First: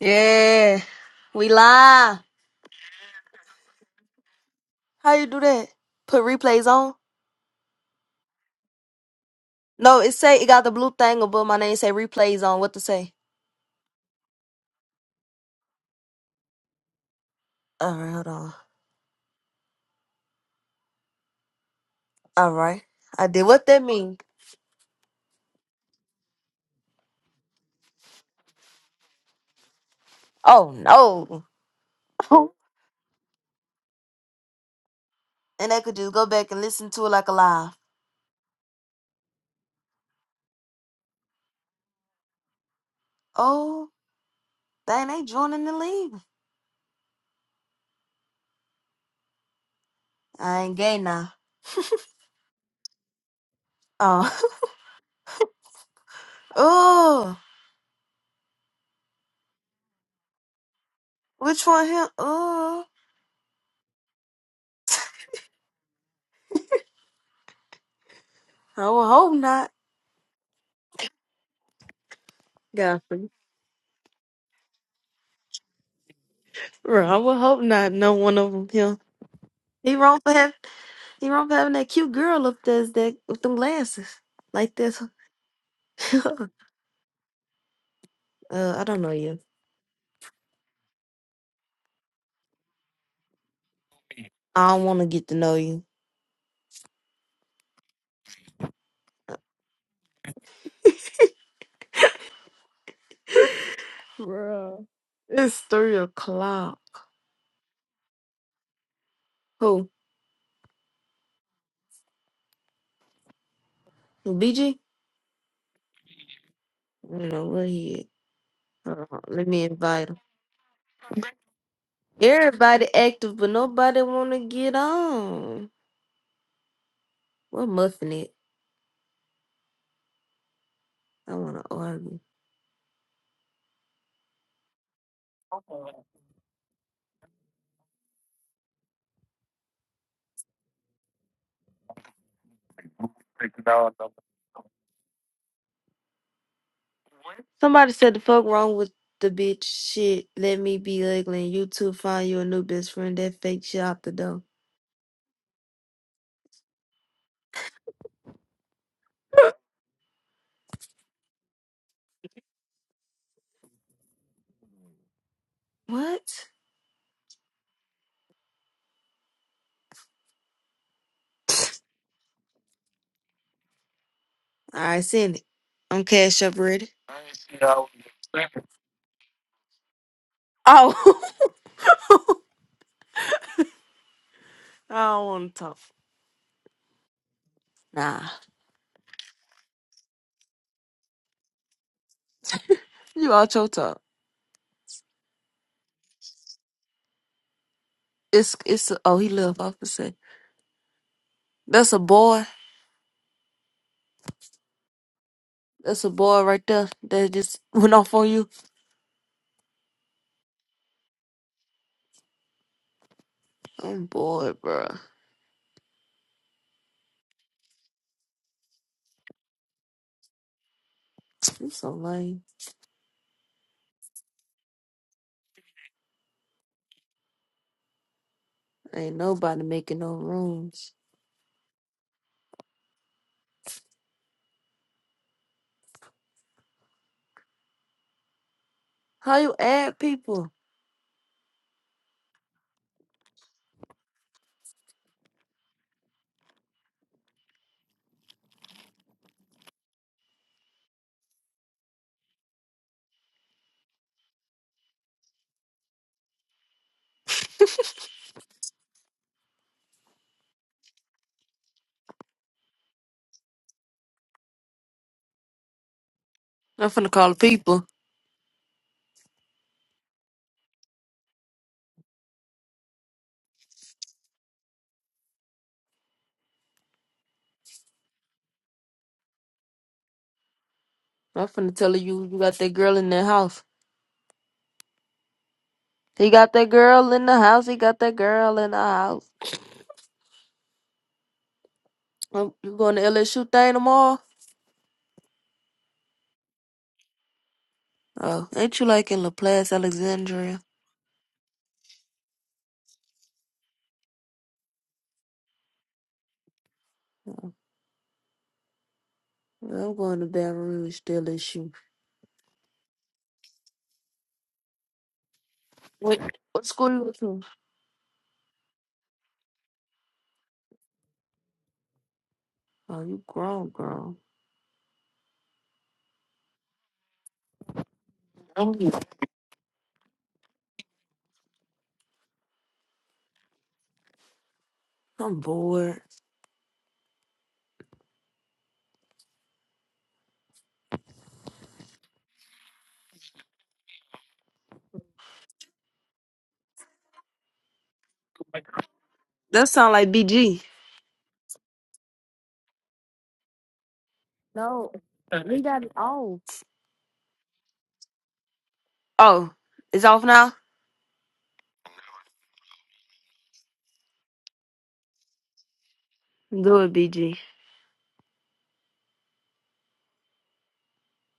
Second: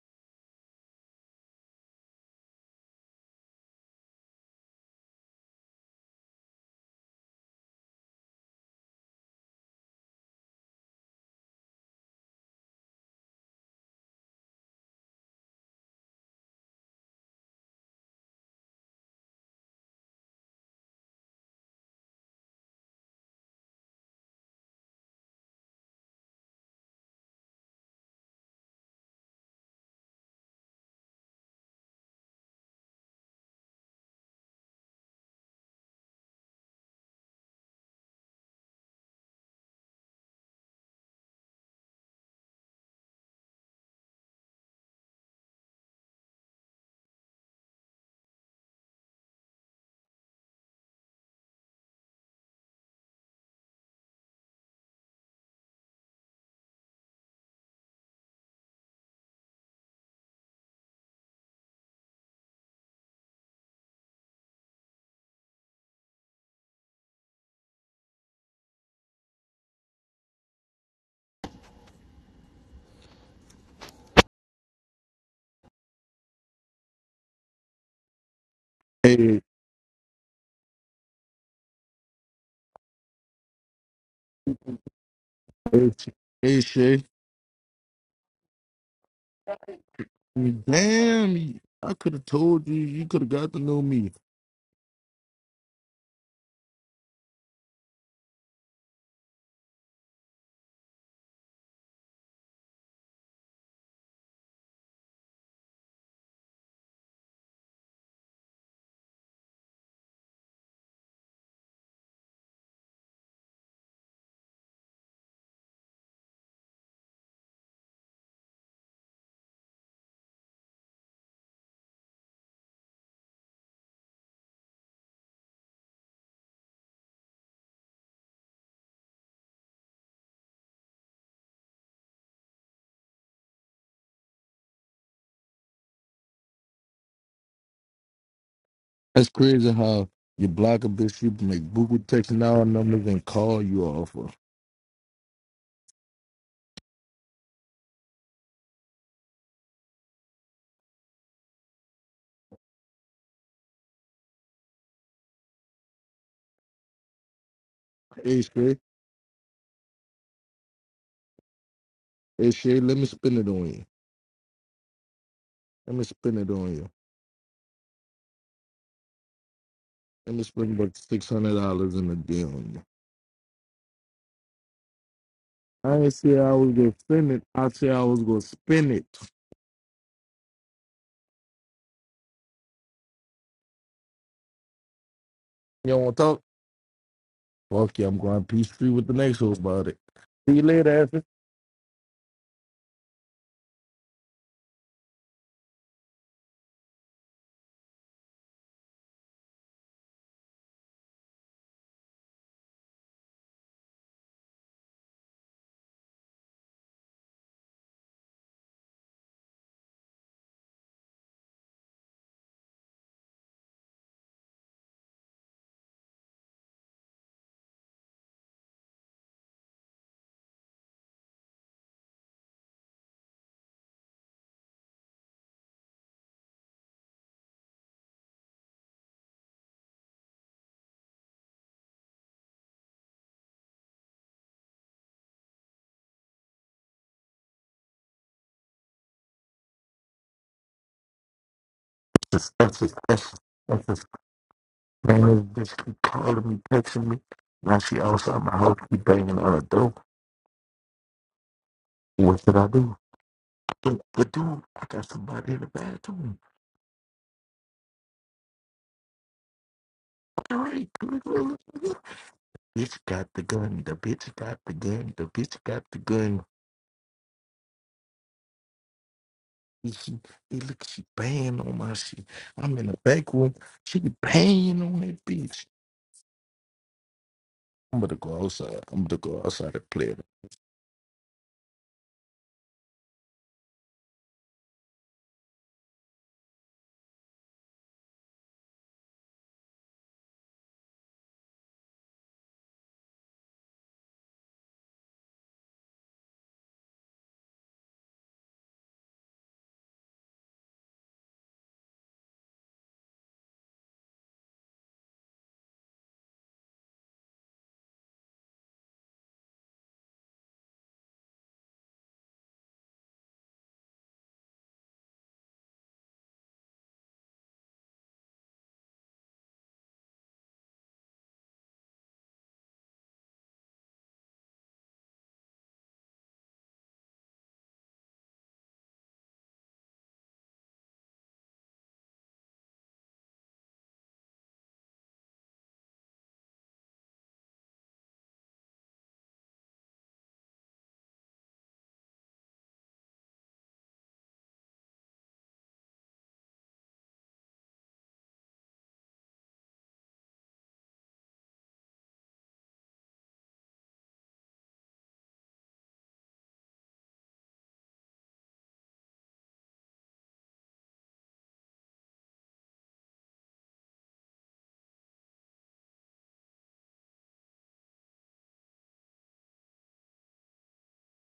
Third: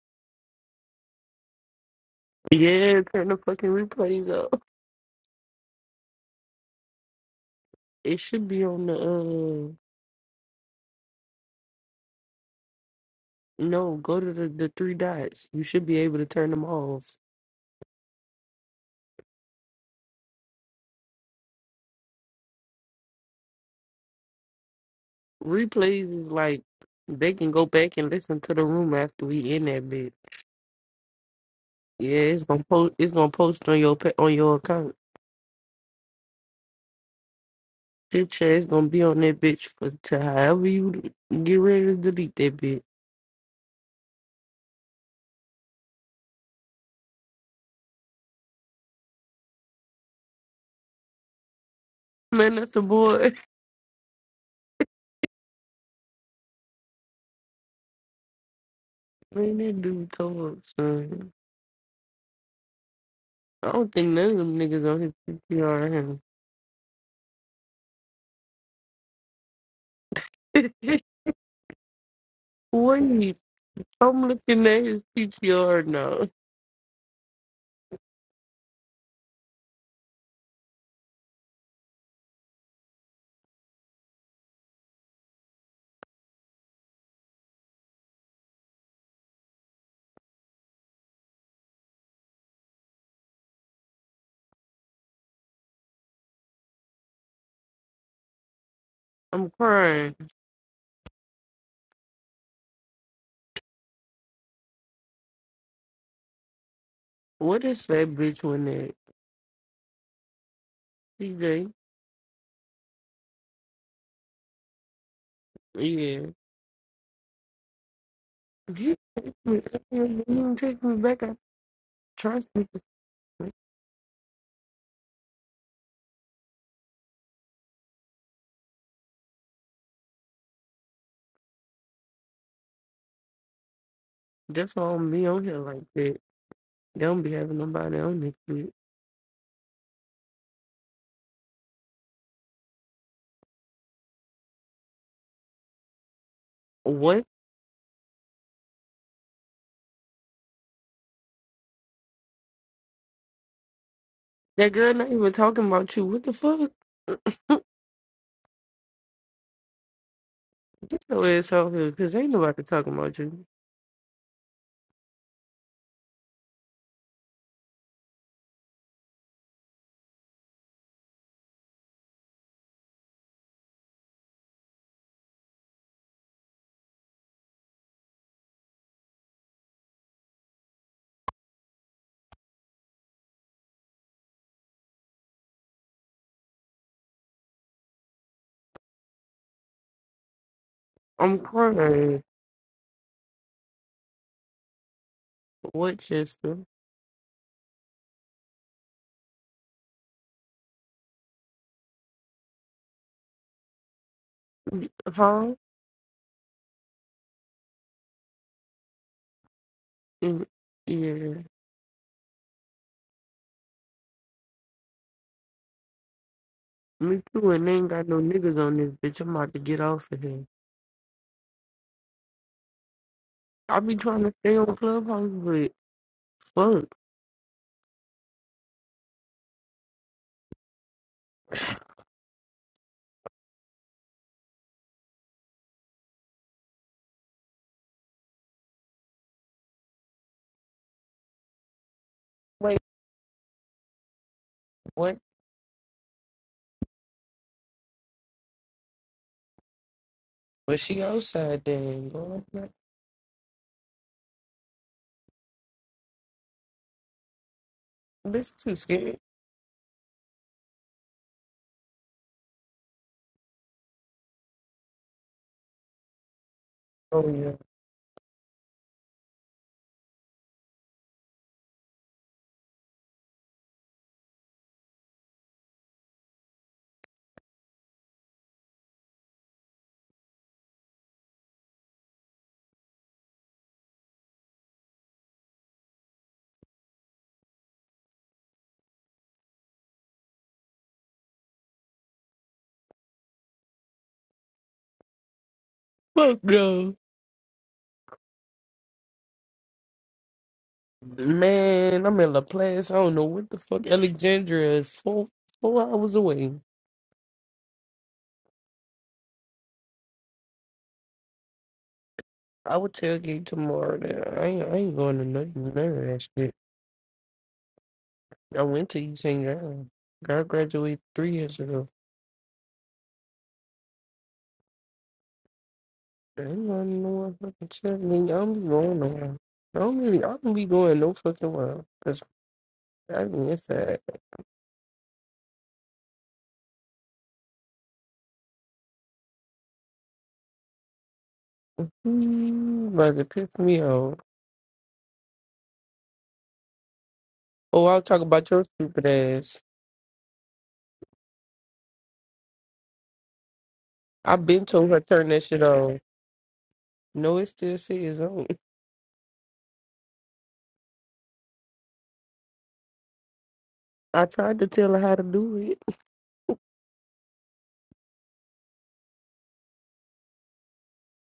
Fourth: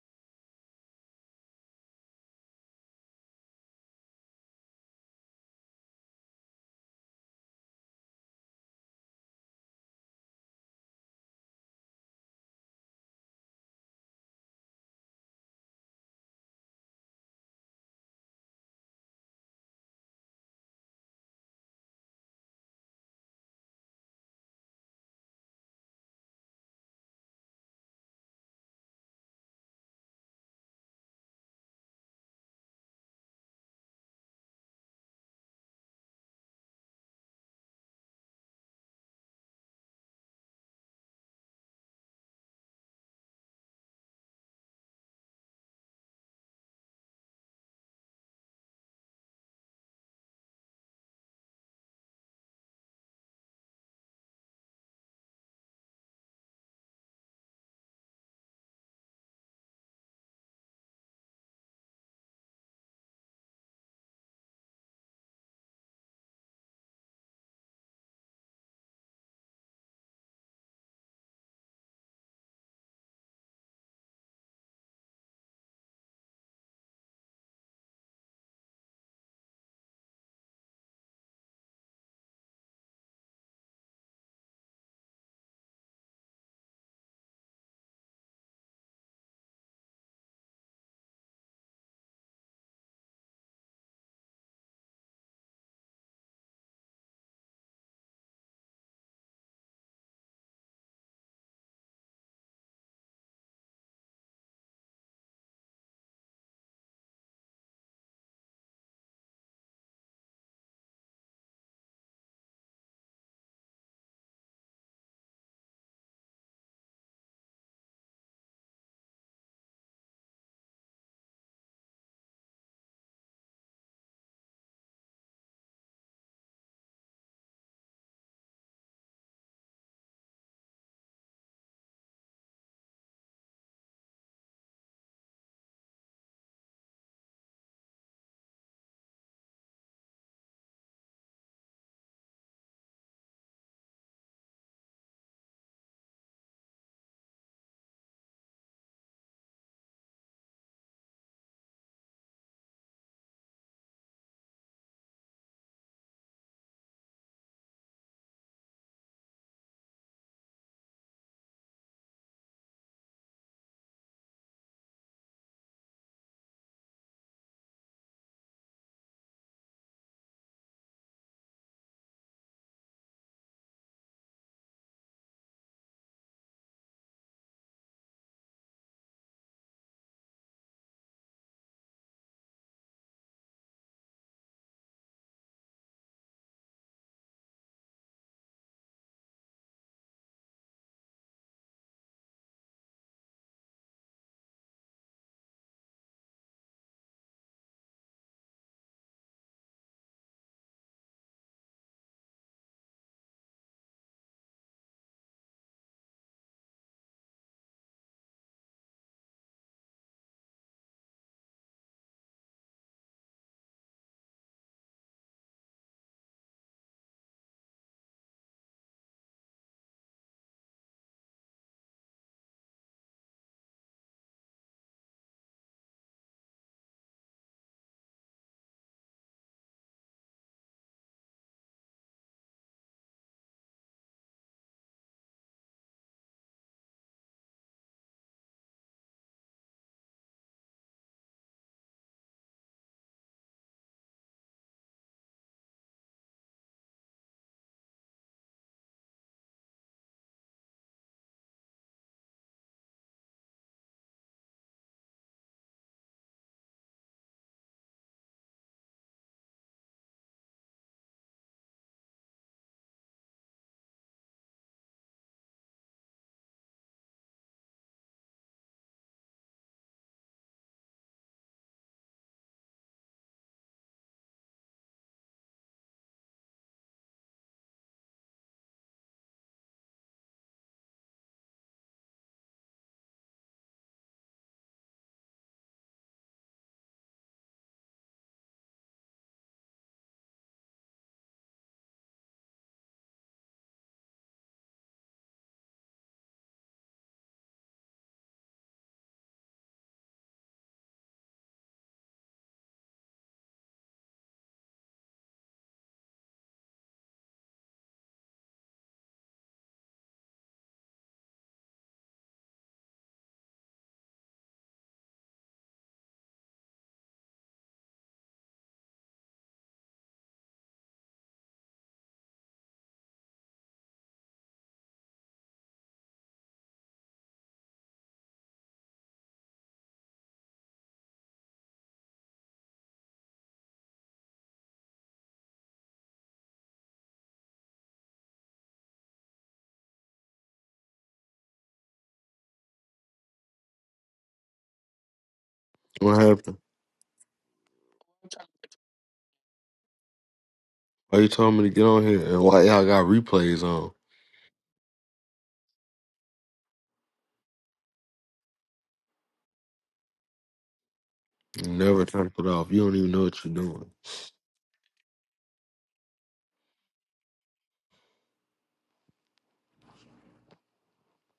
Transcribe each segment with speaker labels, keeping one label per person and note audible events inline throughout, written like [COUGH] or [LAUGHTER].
Speaker 1: Yeah, we live.
Speaker 2: Yeah, turn the fucking replays up.
Speaker 1: How you do that? Put replays on?
Speaker 2: It should be on the uh
Speaker 1: No, it say it got the blue thing above my name. Say replays on. What to say?
Speaker 2: no, go to the, the three dots. You should be able to turn them off.
Speaker 1: All right, hold on. All right, I did. What that mean?
Speaker 2: Replays is like they can go back and listen to the room after we in that bitch.
Speaker 1: Oh no.
Speaker 2: Yeah, it's
Speaker 1: [LAUGHS]
Speaker 2: gonna post it's gonna post on your pa- on your account.
Speaker 1: and they could just go back and listen to it like a live.
Speaker 2: Shit yeah, it's gonna be on that bitch for to however you get ready to delete that bitch.
Speaker 1: Oh, dang, they joining the league. I ain't gay now.
Speaker 2: Man, that's the boy. [LAUGHS]
Speaker 1: Oh, [LAUGHS] oh,
Speaker 2: Man, that dude told son.
Speaker 1: which one him? Oh,
Speaker 2: I don't think none of them niggas on his PTR
Speaker 1: I would hope not.
Speaker 2: him. [LAUGHS] Wait.
Speaker 1: Godfrey.
Speaker 2: I'm looking at his PTR now.
Speaker 1: Bro, I would hope not. No one of them him.
Speaker 3: Hey,
Speaker 1: He wrong for him. He wrong for having that cute girl up there is that with them glasses like this.
Speaker 3: hey, Sh-
Speaker 1: [LAUGHS]
Speaker 3: hey, Shay.
Speaker 1: uh, I don't know you.
Speaker 3: Damn, you- I could have told you. You could have got to know me.
Speaker 1: I don't want to get to know you,
Speaker 2: I'm crying.
Speaker 1: Bro, It's three o'clock.
Speaker 2: What is that bitch one at?
Speaker 1: Who?
Speaker 2: CJ.
Speaker 1: Who, BG?
Speaker 2: Yeah.
Speaker 1: I don't know where he. Is.
Speaker 2: He
Speaker 1: Hold on,
Speaker 2: take
Speaker 1: let
Speaker 2: me,
Speaker 1: me invite him.
Speaker 2: he even take me back. I trust me.
Speaker 1: Everybody active, but nobody want to get on. We're muffin it. I want to argue.
Speaker 2: That's why I'm be on here like that. They don't be having nobody on this shit.
Speaker 3: That's crazy how you block a bitch, you make Google text now numbers and call you off her.
Speaker 2: What?
Speaker 1: Somebody said the fuck wrong with the bitch shit. Let me be ugly and you two find you a new best friend. That fake shit out the door.
Speaker 2: That girl not even talking about you. What the fuck?
Speaker 3: Hey, Shay.
Speaker 1: [LAUGHS]
Speaker 2: Get your ass out here, cause ain't
Speaker 3: Hey,
Speaker 2: nobody
Speaker 3: Shay,
Speaker 2: talking
Speaker 3: let me
Speaker 2: about
Speaker 3: spin
Speaker 2: you.
Speaker 3: it on you. Let me
Speaker 1: What?
Speaker 3: spin it on you. Let me spend about $600 in a deal on you.
Speaker 1: I send it.
Speaker 3: I
Speaker 1: I'm
Speaker 3: didn't say
Speaker 1: cash
Speaker 3: I
Speaker 1: up
Speaker 3: was
Speaker 1: ready.
Speaker 3: going to spend it. I
Speaker 1: Oh,
Speaker 3: said I was going to spin it.
Speaker 1: [LAUGHS] I don't want to talk.
Speaker 3: You don't want to talk? Fuck you. I'm
Speaker 1: Nah,
Speaker 3: going peace free with the next hoe about it. See you later,
Speaker 2: I'm crying.
Speaker 1: you out your talk.
Speaker 2: What, Chester?
Speaker 1: It's it's a, oh he left. I was say that's a boy.
Speaker 2: Huh?
Speaker 1: That's a boy right there that just went off on you.
Speaker 2: Mm, Yeah.
Speaker 1: I'm bored, bro.
Speaker 2: Me too, and they ain't got no niggas on this bitch. I'm about to get off of here.
Speaker 1: You so lame.
Speaker 2: I be trying to stay on Clubhouse, but fuck.
Speaker 1: Ain't nobody making no rooms. How you add people?
Speaker 2: Wait,
Speaker 3: Effie. [LAUGHS]
Speaker 2: what?
Speaker 3: Man, this bitch keep calling me, texting me. Now she outside my house, keep banging on the door.
Speaker 2: But she outside then.
Speaker 3: What
Speaker 2: Go
Speaker 3: should I
Speaker 2: like
Speaker 3: do? Look, But dude, I got somebody in the bathroom.
Speaker 2: that. Bitch, too scared.
Speaker 3: All right, good, good, good, good. bitch got the gun. The bitch got the gun. The bitch got the gun.
Speaker 1: I'm finna
Speaker 2: Oh
Speaker 1: call the
Speaker 2: yeah.
Speaker 1: people.
Speaker 3: He, she, he look, she banging on my shit. I'm in the back room. She banging on that bitch. I'm gonna go outside. I'm gonna go outside and play. around.
Speaker 1: I'm finna tell her you you got that girl in the house. He got that girl in the house. He got that girl in the house. Um, You going to LSU thing tomorrow?
Speaker 2: Fuck no.
Speaker 1: Oh, ain't you like in Laplace, Alexandria?
Speaker 2: Man, I'm in La Place. I don't know what the fuck. Alexandria is four four hours away.
Speaker 1: Yeah, I'm going to Baton Rouge, still issue.
Speaker 2: I would tailgate tomorrow. Then. I ain't I ain't going to nothing none of
Speaker 1: What
Speaker 2: that shit.
Speaker 1: what school you go to?
Speaker 2: I went to East St. John. I graduated three years ago.
Speaker 1: Oh, you grown, girl.
Speaker 2: I ain't going to no one fucking shit. I mean, I don't be
Speaker 1: I'm
Speaker 2: going nowhere. I don't really. I don't be going no fucking well. I miss that.
Speaker 1: I'm bored.
Speaker 2: Mm, Brother, piss me off.
Speaker 4: What happened?
Speaker 2: Oh, I'll talk about your stupid ass.
Speaker 1: That sound like BG.
Speaker 4: Why you told me to get on here and why y'all got replays on?
Speaker 2: I've been told
Speaker 1: No,
Speaker 2: her turn that
Speaker 1: we
Speaker 2: shit
Speaker 1: got it
Speaker 2: off.
Speaker 1: off.
Speaker 2: No, it still says on.
Speaker 1: Oh, it's off now.
Speaker 4: You never turn it off. You don't even know what you're doing.
Speaker 2: I tried to tell her how to do it.
Speaker 1: Do it, BG.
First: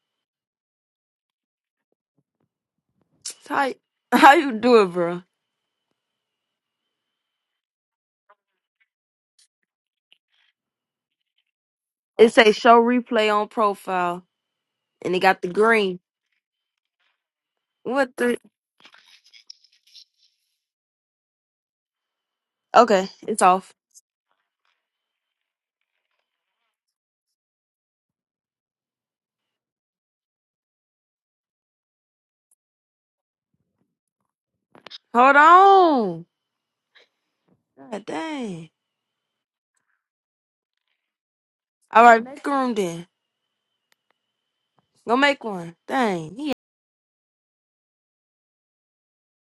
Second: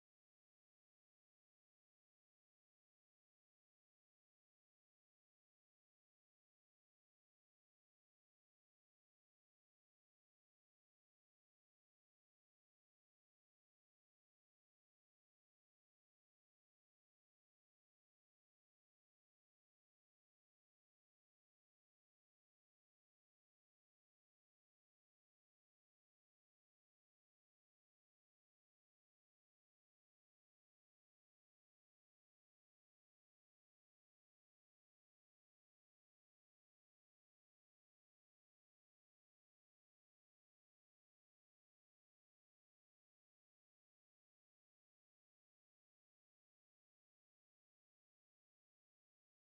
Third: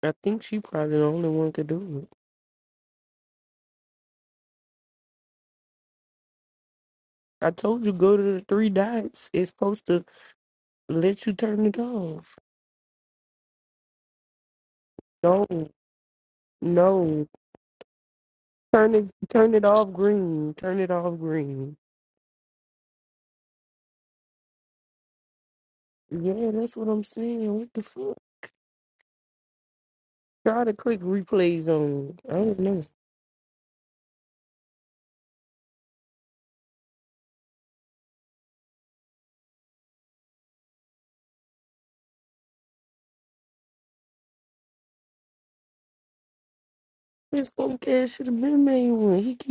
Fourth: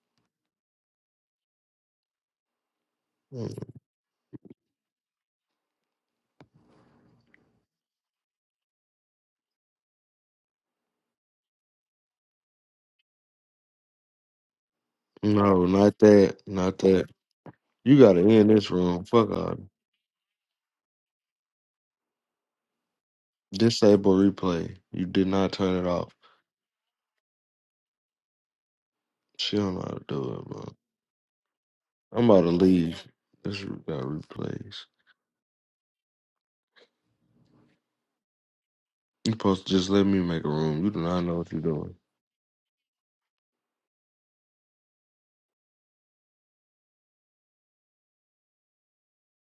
Speaker 2: I think she probably the only one could do it.
Speaker 4: Mm,
Speaker 1: How [LAUGHS] how you do it, bro?
Speaker 2: I told you go to the three dots. It's supposed to let you turn it
Speaker 1: It
Speaker 2: off.
Speaker 1: say show replay on profile, and it got the
Speaker 4: No,
Speaker 2: Don't
Speaker 4: not
Speaker 1: green.
Speaker 4: that. Not that.
Speaker 2: no.
Speaker 4: You
Speaker 1: What
Speaker 4: gotta
Speaker 1: the?
Speaker 4: end this
Speaker 2: Turn
Speaker 4: room.
Speaker 2: it
Speaker 4: Fuck
Speaker 2: turn
Speaker 4: off.
Speaker 2: it off green. Turn it off green.
Speaker 1: Okay, it's off.
Speaker 4: Disable replay. You did not turn it off.
Speaker 2: Yeah, that's what I'm saying. What the fuck?
Speaker 4: She don't know how to do it,
Speaker 2: Try
Speaker 4: bro.
Speaker 2: to click replays on.
Speaker 4: I'm
Speaker 2: I
Speaker 4: about to
Speaker 2: don't know.
Speaker 4: leave. This room got replays.
Speaker 1: Hold on. God dang.
Speaker 4: You supposed to just let me make a room. You do not know what you're doing.
Speaker 1: All right, make make a room then. Go make one. Dang. He
Speaker 2: This punk ass should have been made one. He keep